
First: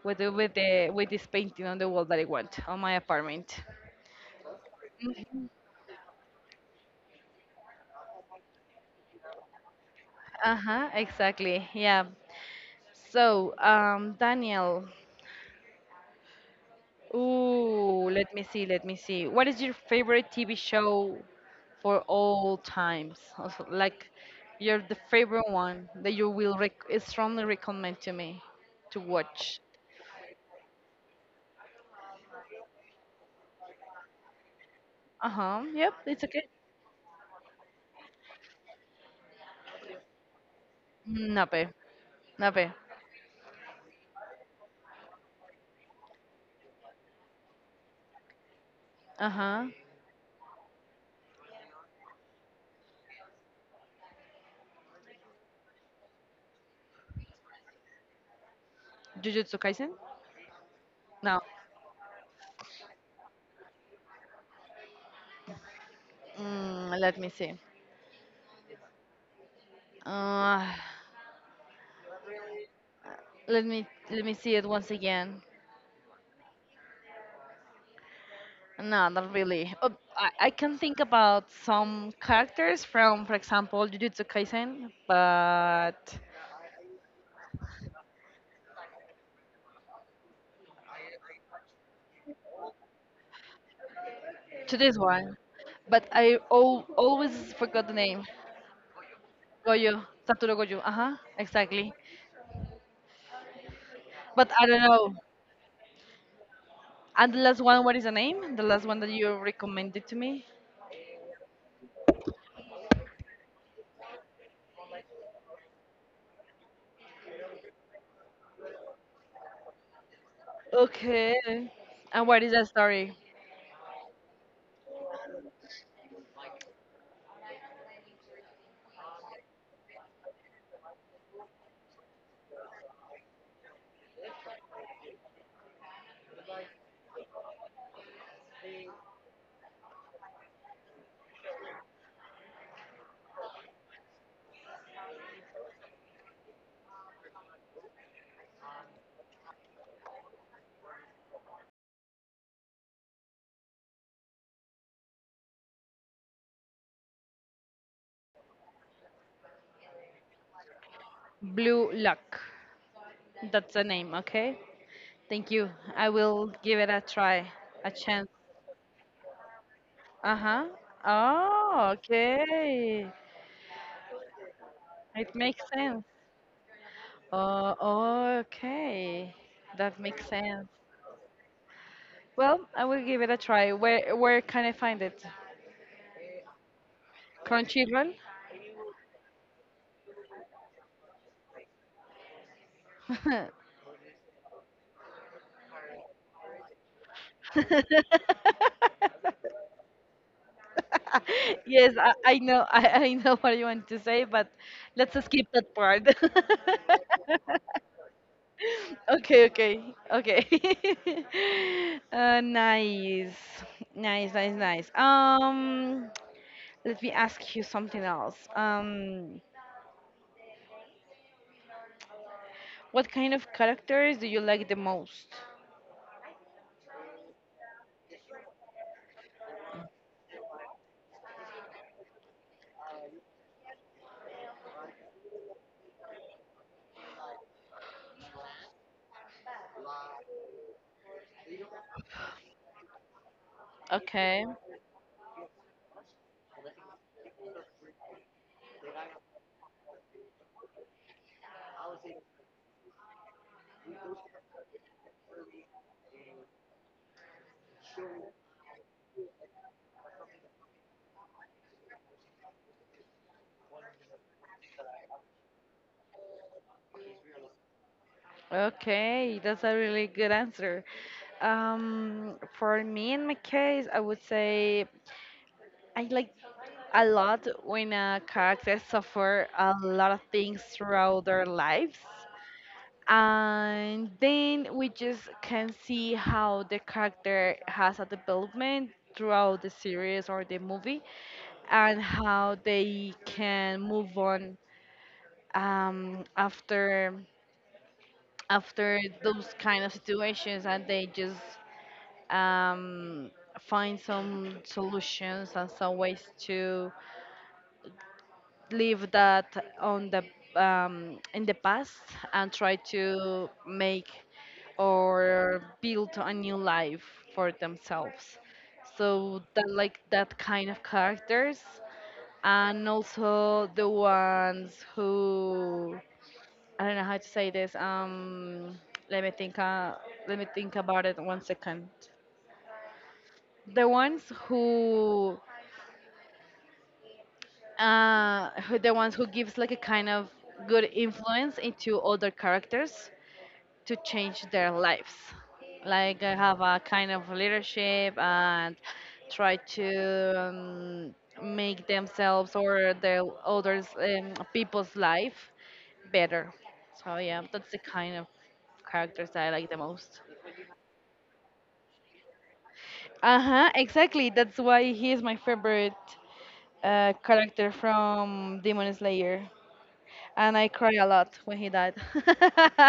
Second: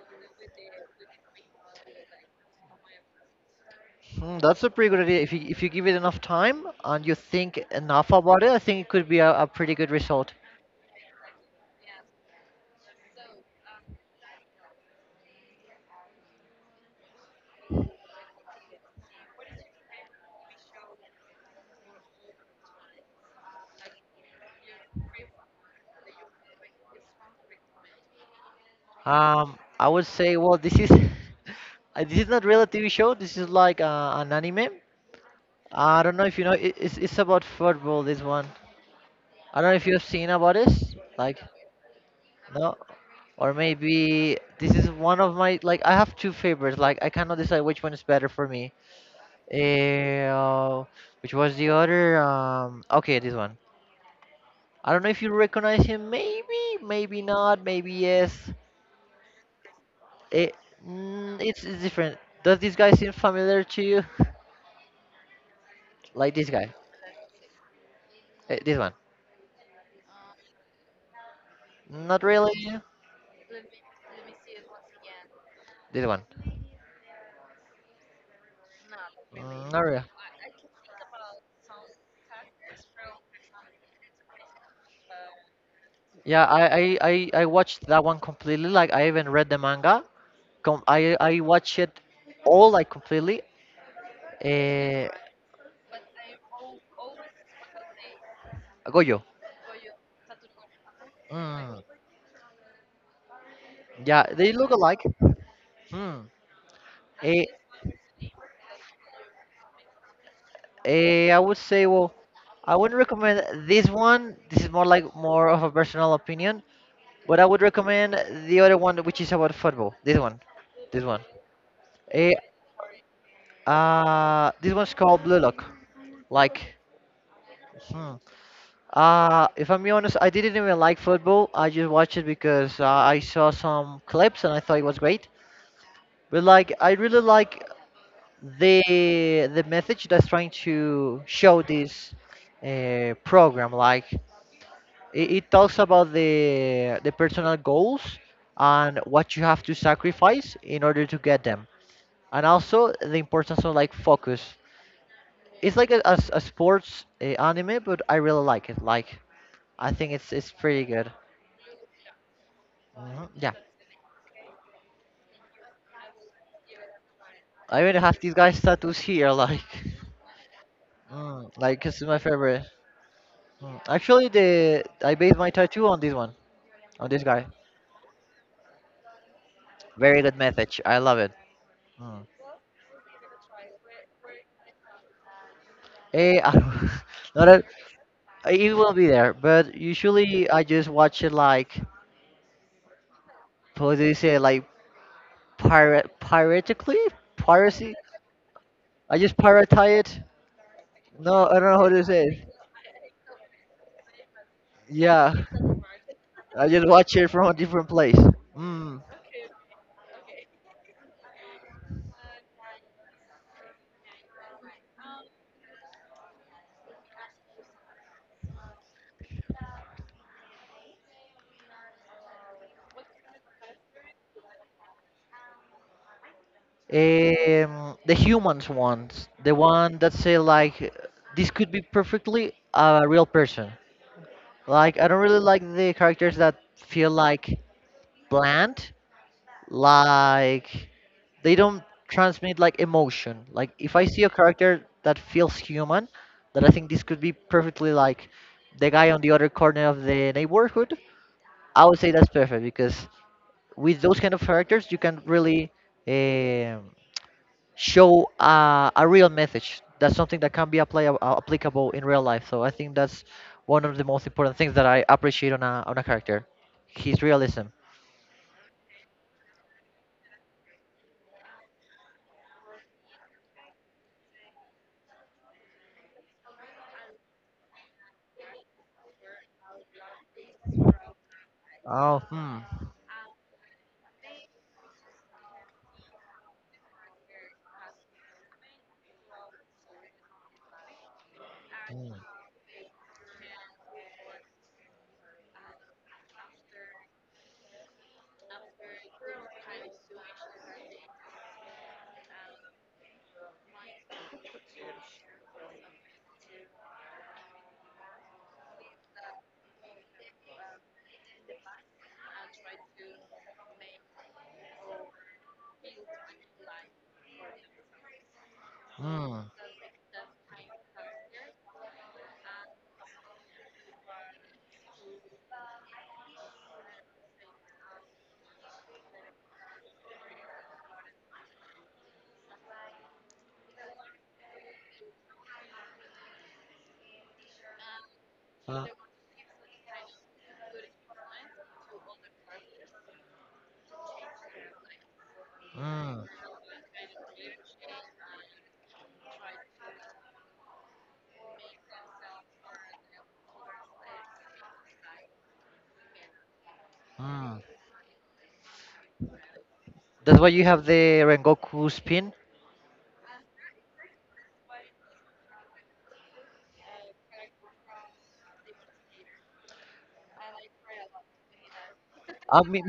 Speaker 1: with the, with the with this painting on the wall that I want on my apartment.
Speaker 2: Mm, that's a pretty good idea. If
Speaker 1: Mhm.
Speaker 2: you give it enough time and you think enough about it, I think it could be a pretty good result.
Speaker 1: Uh-huh, exactly. Yeah. So, Daniel, ooh, let me see, let me see. What is your favorite TV show for all times? Also, like your the favorite one that you will strongly recommend to me to watch.
Speaker 2: I would say, well, this is this is not really a TV show. This is like an anime.
Speaker 1: Uh-huh. Yep,
Speaker 2: I don't
Speaker 1: it's
Speaker 2: know if you
Speaker 1: okay.
Speaker 2: know. It's about football. This one. I don't know if you've seen about this. Like
Speaker 1: Nope. A. Uh-huh.
Speaker 2: no, or maybe this is one of my like. I have two favorites. Like I cannot decide which one is better for me. Uh, which was the other? Okay, this one. I don't know if you recognize him. Maybe, maybe not. Maybe yes.
Speaker 1: Jujutsu Kaisen?
Speaker 2: It, mm,
Speaker 1: No.
Speaker 2: it's different. Does this guy seem familiar to you? Like this guy.
Speaker 1: Mm, let me see.
Speaker 2: This one.
Speaker 1: Uh,
Speaker 2: Not really.
Speaker 1: let me see it once again.
Speaker 2: This one.
Speaker 1: No, not
Speaker 2: Mm,
Speaker 1: really.
Speaker 2: not really.
Speaker 1: I can think about some characters from, for example, Jujutsu Kaisen, but
Speaker 2: Yeah, I watched that one completely. Like I even read the manga. I watched it all like completely.
Speaker 1: to this
Speaker 2: Eh,
Speaker 1: one. But I al always forgot the name.
Speaker 2: Goyo.
Speaker 1: Gojo, Satoru Gojo. Uh-huh,
Speaker 2: Mm,
Speaker 1: exactly.
Speaker 2: yeah,
Speaker 1: But
Speaker 2: they
Speaker 1: I
Speaker 2: look
Speaker 1: don't
Speaker 2: alike.
Speaker 1: know.
Speaker 2: Hmm.
Speaker 1: And the
Speaker 2: Eh,
Speaker 1: last one, what is the name? The last one that you recommended to me?
Speaker 2: I would say I wouldn't recommend this one. This is more like more of a personal opinion. But I would recommend the other one, which is about football. This one, this one.
Speaker 1: Okay. And
Speaker 2: Eh,
Speaker 1: what is that story?
Speaker 2: this one's called Blue Lock. Like, hmm. If I'm being honest, I didn't even like football. I just watched it because I saw some clips and I thought it was great. But like, I really like the message that's trying to show this program. Like, it talks about the personal goals and what you have to sacrifice in order to get them, and also the importance of like focus. It's like a sports anime, but I really like it. Like, I think it's pretty good.
Speaker 1: Blue Luck.
Speaker 2: Mhm.
Speaker 1: That's the name, okay? Thank you. I will give it a try,
Speaker 2: I
Speaker 1: a
Speaker 2: even have
Speaker 1: chance.
Speaker 2: these guys' tattoos here, like,
Speaker 1: Uh-huh.
Speaker 2: like
Speaker 1: Oh,
Speaker 2: this is my favorite.
Speaker 1: okay.
Speaker 2: Mm. Actually, the I
Speaker 1: It
Speaker 2: based my
Speaker 1: makes
Speaker 2: tattoo on
Speaker 1: sense.
Speaker 2: this one, on this guy.
Speaker 1: Oh, oh, okay. That
Speaker 2: Very
Speaker 1: makes
Speaker 2: good
Speaker 1: sense.
Speaker 2: message. I love it. Mm.
Speaker 1: Well, I will give it a try. Where can I find it?
Speaker 2: I don't- not
Speaker 1: Crunchyroll?
Speaker 2: it will be there, but usually I just watch it like, what do you say, like pirate, piratically, piracy. I just pirate it. No, I don't know how
Speaker 1: Yes,
Speaker 2: to say
Speaker 1: I
Speaker 2: it.
Speaker 1: know, I know what you want to say, but let's
Speaker 2: Yeah,
Speaker 1: skip that part.
Speaker 2: I just watch it from a different place. Mm.
Speaker 1: Okay, okay, okay. Nice, nice, nice, nice. Let me ask you something else. What kind of characters do you like the most?
Speaker 2: The humans ones, the one that say like this could be perfectly a real person. Like I don't really like the characters that feel like bland, like they don't transmit like emotion. Like if I see a
Speaker 1: Okay,
Speaker 2: character that feels human, that I think this could be perfectly like the guy on the other corner of the neighborhood, I would say that's perfect because with those kind of characters you can really um show a real message. That's something that can be applicable in real life. So I think that's one of the most important things that I appreciate on a character, his realism.
Speaker 1: okay, that's a really good answer. For me, in my case, I would say I like a lot when a character suffer a lot of things throughout their lives,
Speaker 2: Oh, hmm.
Speaker 1: and then we just can see how the character has a development throughout the series or the movie, and
Speaker 2: Hmm.
Speaker 1: how they can move on after those kind of situations, and they just um, find some solutions and some ways to leave that on the in the past and try to make or build a new life for themselves.
Speaker 2: Hmm.
Speaker 1: So that, like, that kind of characters, and also the ones who, I don't know how to say this. Let me think. Let me think about it one second. The ones who
Speaker 2: uh,
Speaker 1: the ones who gives like a kind of good influence into other characters to change their lives, like
Speaker 2: Hmm.
Speaker 1: have a kind of leadership and try to make themselves or the others, people's life better. So yeah,
Speaker 2: Hmm.
Speaker 1: that's the kind of characters that I like the most.
Speaker 2: That's why you have the Rengoku spin.
Speaker 1: Uh-huh, exactly, that's why he is my favorite character from Demon Slayer, and I cry a lot when he died.
Speaker 2: Me,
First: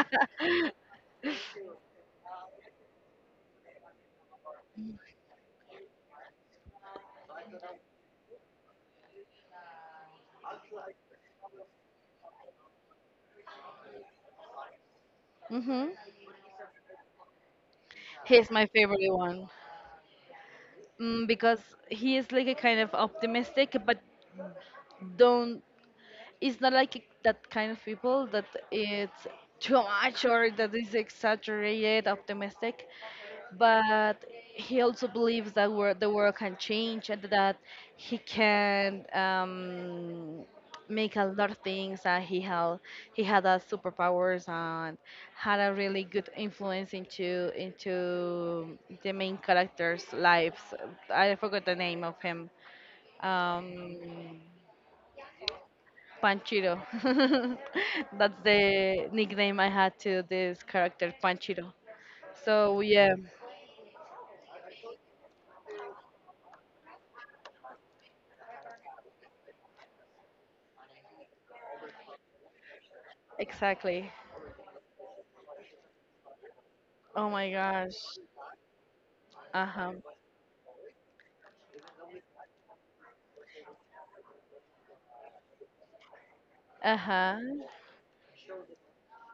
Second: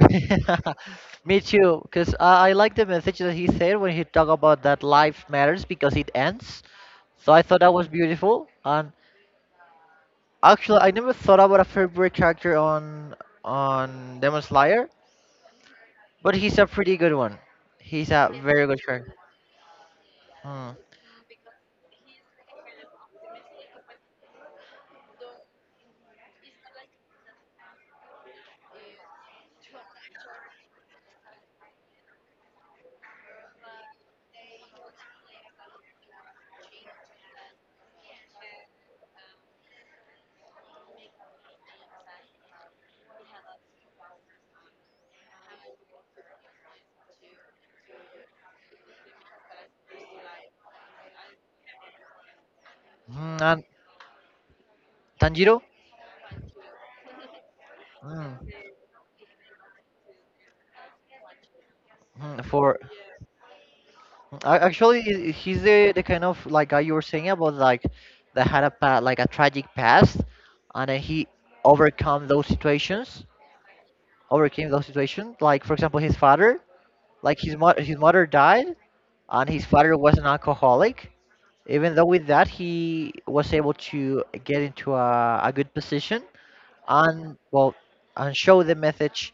Speaker 2: me too, because I like the message that he said when he talked about that life matters because it ends. So I thought that was beautiful. And actually, I never thought about a favorite character on Demon Slayer,
Speaker 1: Hmm.
Speaker 2: but he's a pretty good one. He's a
Speaker 1: He's my
Speaker 2: very good
Speaker 1: favorite
Speaker 2: character.
Speaker 1: one.
Speaker 2: Mm.
Speaker 1: Because he is like a kind of optimistic, but don't. It's not like that kind of people that it's too much or that is exaggerated optimistic. But he also believes that the world can change, and that he can make a lot of things, and he had superpowers and had a really good influence into the main character's lives. I forgot the name of him.
Speaker 2: Mm, and
Speaker 1: um
Speaker 2: Tanjiro?
Speaker 1: Panchiro. That's
Speaker 2: Mm.
Speaker 1: the nickname I had to this character, Panchiro.
Speaker 2: Mm. For
Speaker 1: So yeah,
Speaker 2: a- actually, he's the kind of like guy you were saying about, like that had a like a tragic past, and then he overcome those situations.
Speaker 1: exactly,
Speaker 2: Overcame those situations. Like for example, his father,
Speaker 1: oh
Speaker 2: like
Speaker 1: my
Speaker 2: his
Speaker 1: gosh.
Speaker 2: mother died, and his
Speaker 1: Uh-huh.
Speaker 2: father was an alcoholic. Even though with that, he was able to get into a good position and
Speaker 1: Uh-huh.
Speaker 2: well, and show the message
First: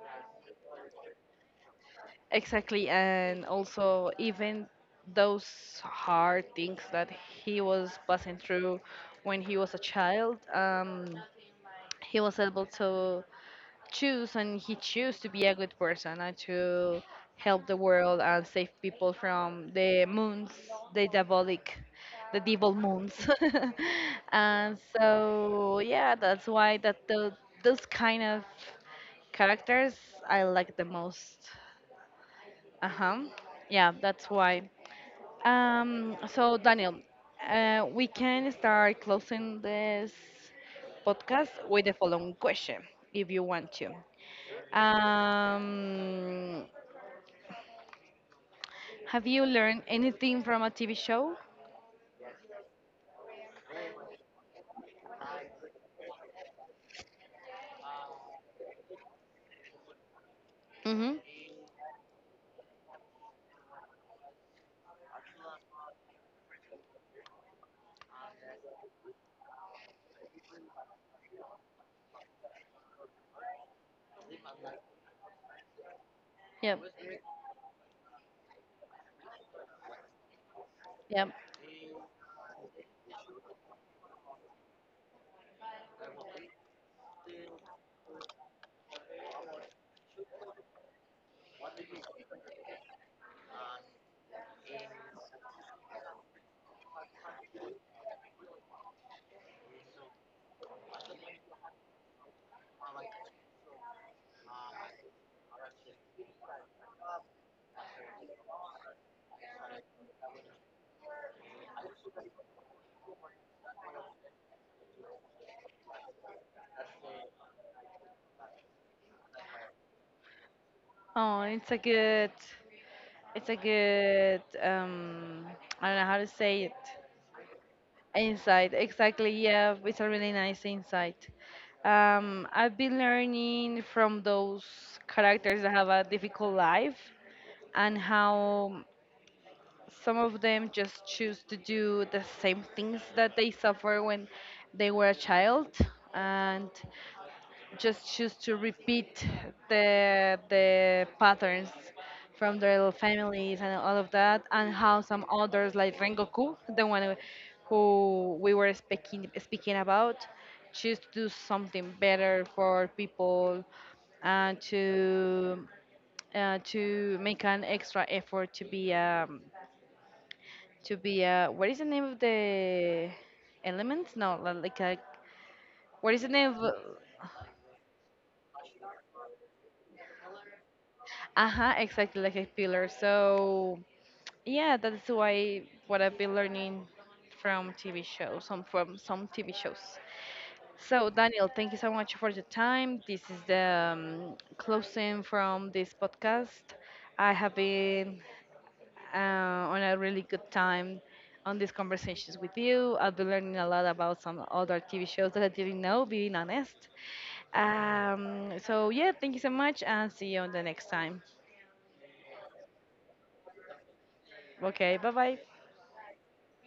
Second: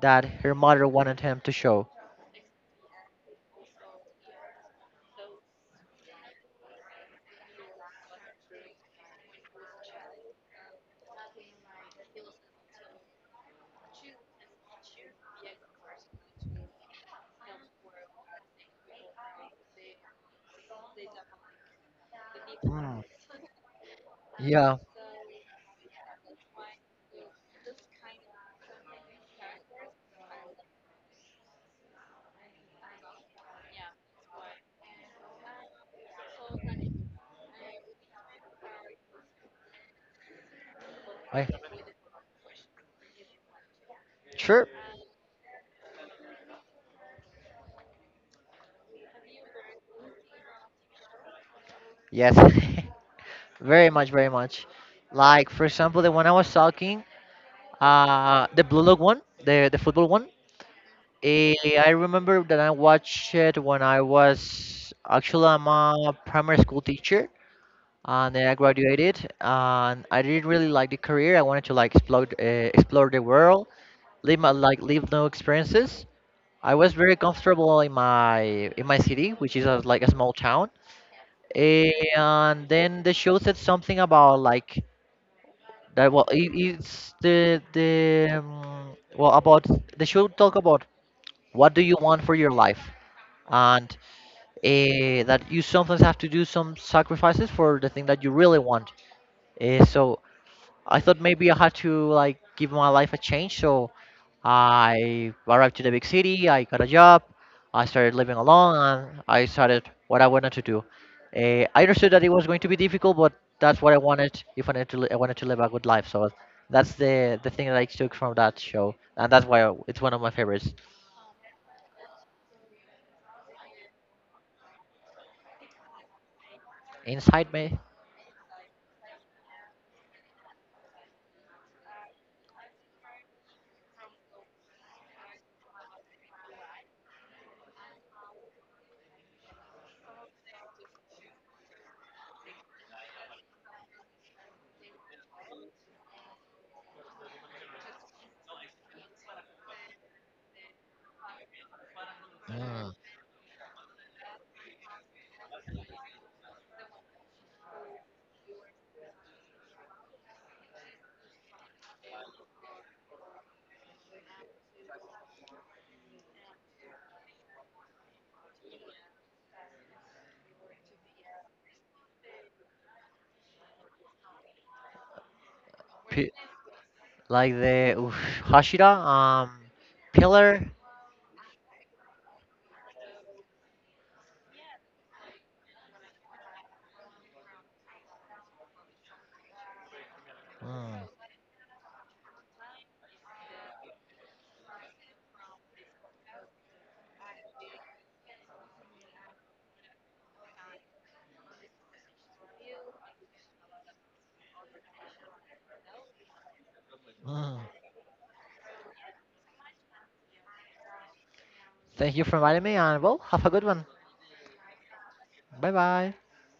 Speaker 2: that her mother wanted him to show.
Speaker 1: Exactly. And also, even those hard things that he was passing through when he was a child, he was able to choose, and he chose to be a good person and to help the world and save people from the moons, the diabolic, the devil
Speaker 2: Mm,
Speaker 1: moons.
Speaker 2: yeah,
Speaker 1: And so yeah, that's why that the, those kind of characters I like the most. Uh huh. Yeah, that's why. So Daniel, we can start closing this
Speaker 2: I
Speaker 1: podcast with the following question, if you want to.
Speaker 2: sure.
Speaker 1: Um, have you learned anything from a TV show?
Speaker 2: Yes, very much, very much. Like for example, the one I was talking, the blue look one, the football one.
Speaker 1: Hmm.
Speaker 2: eh, I remember that I watched it when I was actually I'm a primary school teacher, and then I graduated, and I didn't really like the career. I wanted to like explore, explore the world, live my live new experiences. I
Speaker 1: Yep,
Speaker 2: was very comfortable in my city, which is like a small town.
Speaker 1: yep.
Speaker 2: And then the show said something about like that. Well, it's the well about the show talk about what do you want for your life, and that you sometimes have to do some sacrifices for the thing that you really want. So I thought maybe I had to like give my life a change. So I arrived to the big city. I got a job. I started living alone, and I started what I wanted to do. I understood that it was going to be difficult, but that's what I wanted. If I wanted to, I wanted to live a good life. So that's the thing that I took from that show, and that's why it's one of my favorites.
Speaker 1: Oh, it's a good, it's a good. I don't know how to say it.
Speaker 2: Inside me,
Speaker 1: Insight, exactly. Yeah, it's a really nice insight. I've been learning from those characters that have a difficult life, and how some of them just choose to do the same things that they suffer when they were a child, and just choose to repeat the patterns from their
Speaker 2: mm,
Speaker 1: families and all of that, and how some others, like Rengoku, the one who we were speaking about, choose to do something better for people and to make an extra effort to be a, what is the name of the elements? No, like a, what is the
Speaker 2: pi-
Speaker 1: name of?
Speaker 2: like the oof, Hashira, Pillar.
Speaker 1: Uh huh, exactly, like a pillar. So yeah, that's why, what I've been learning from TV shows, some from some TV shows.
Speaker 2: Mm,
Speaker 1: So Daniel, thank you so much for your time. This is the closing from this podcast. I have been uh, on a really good time on these conversations with you. I'll be learning a lot about some other TV shows that I didn't know, being honest.
Speaker 2: mm.
Speaker 1: So, yeah, thank you so much and see you on the next time.
Speaker 2: Thank you for inviting me, and well, have a good one.
Speaker 1: Okay, bye bye.
Speaker 2: 拜拜。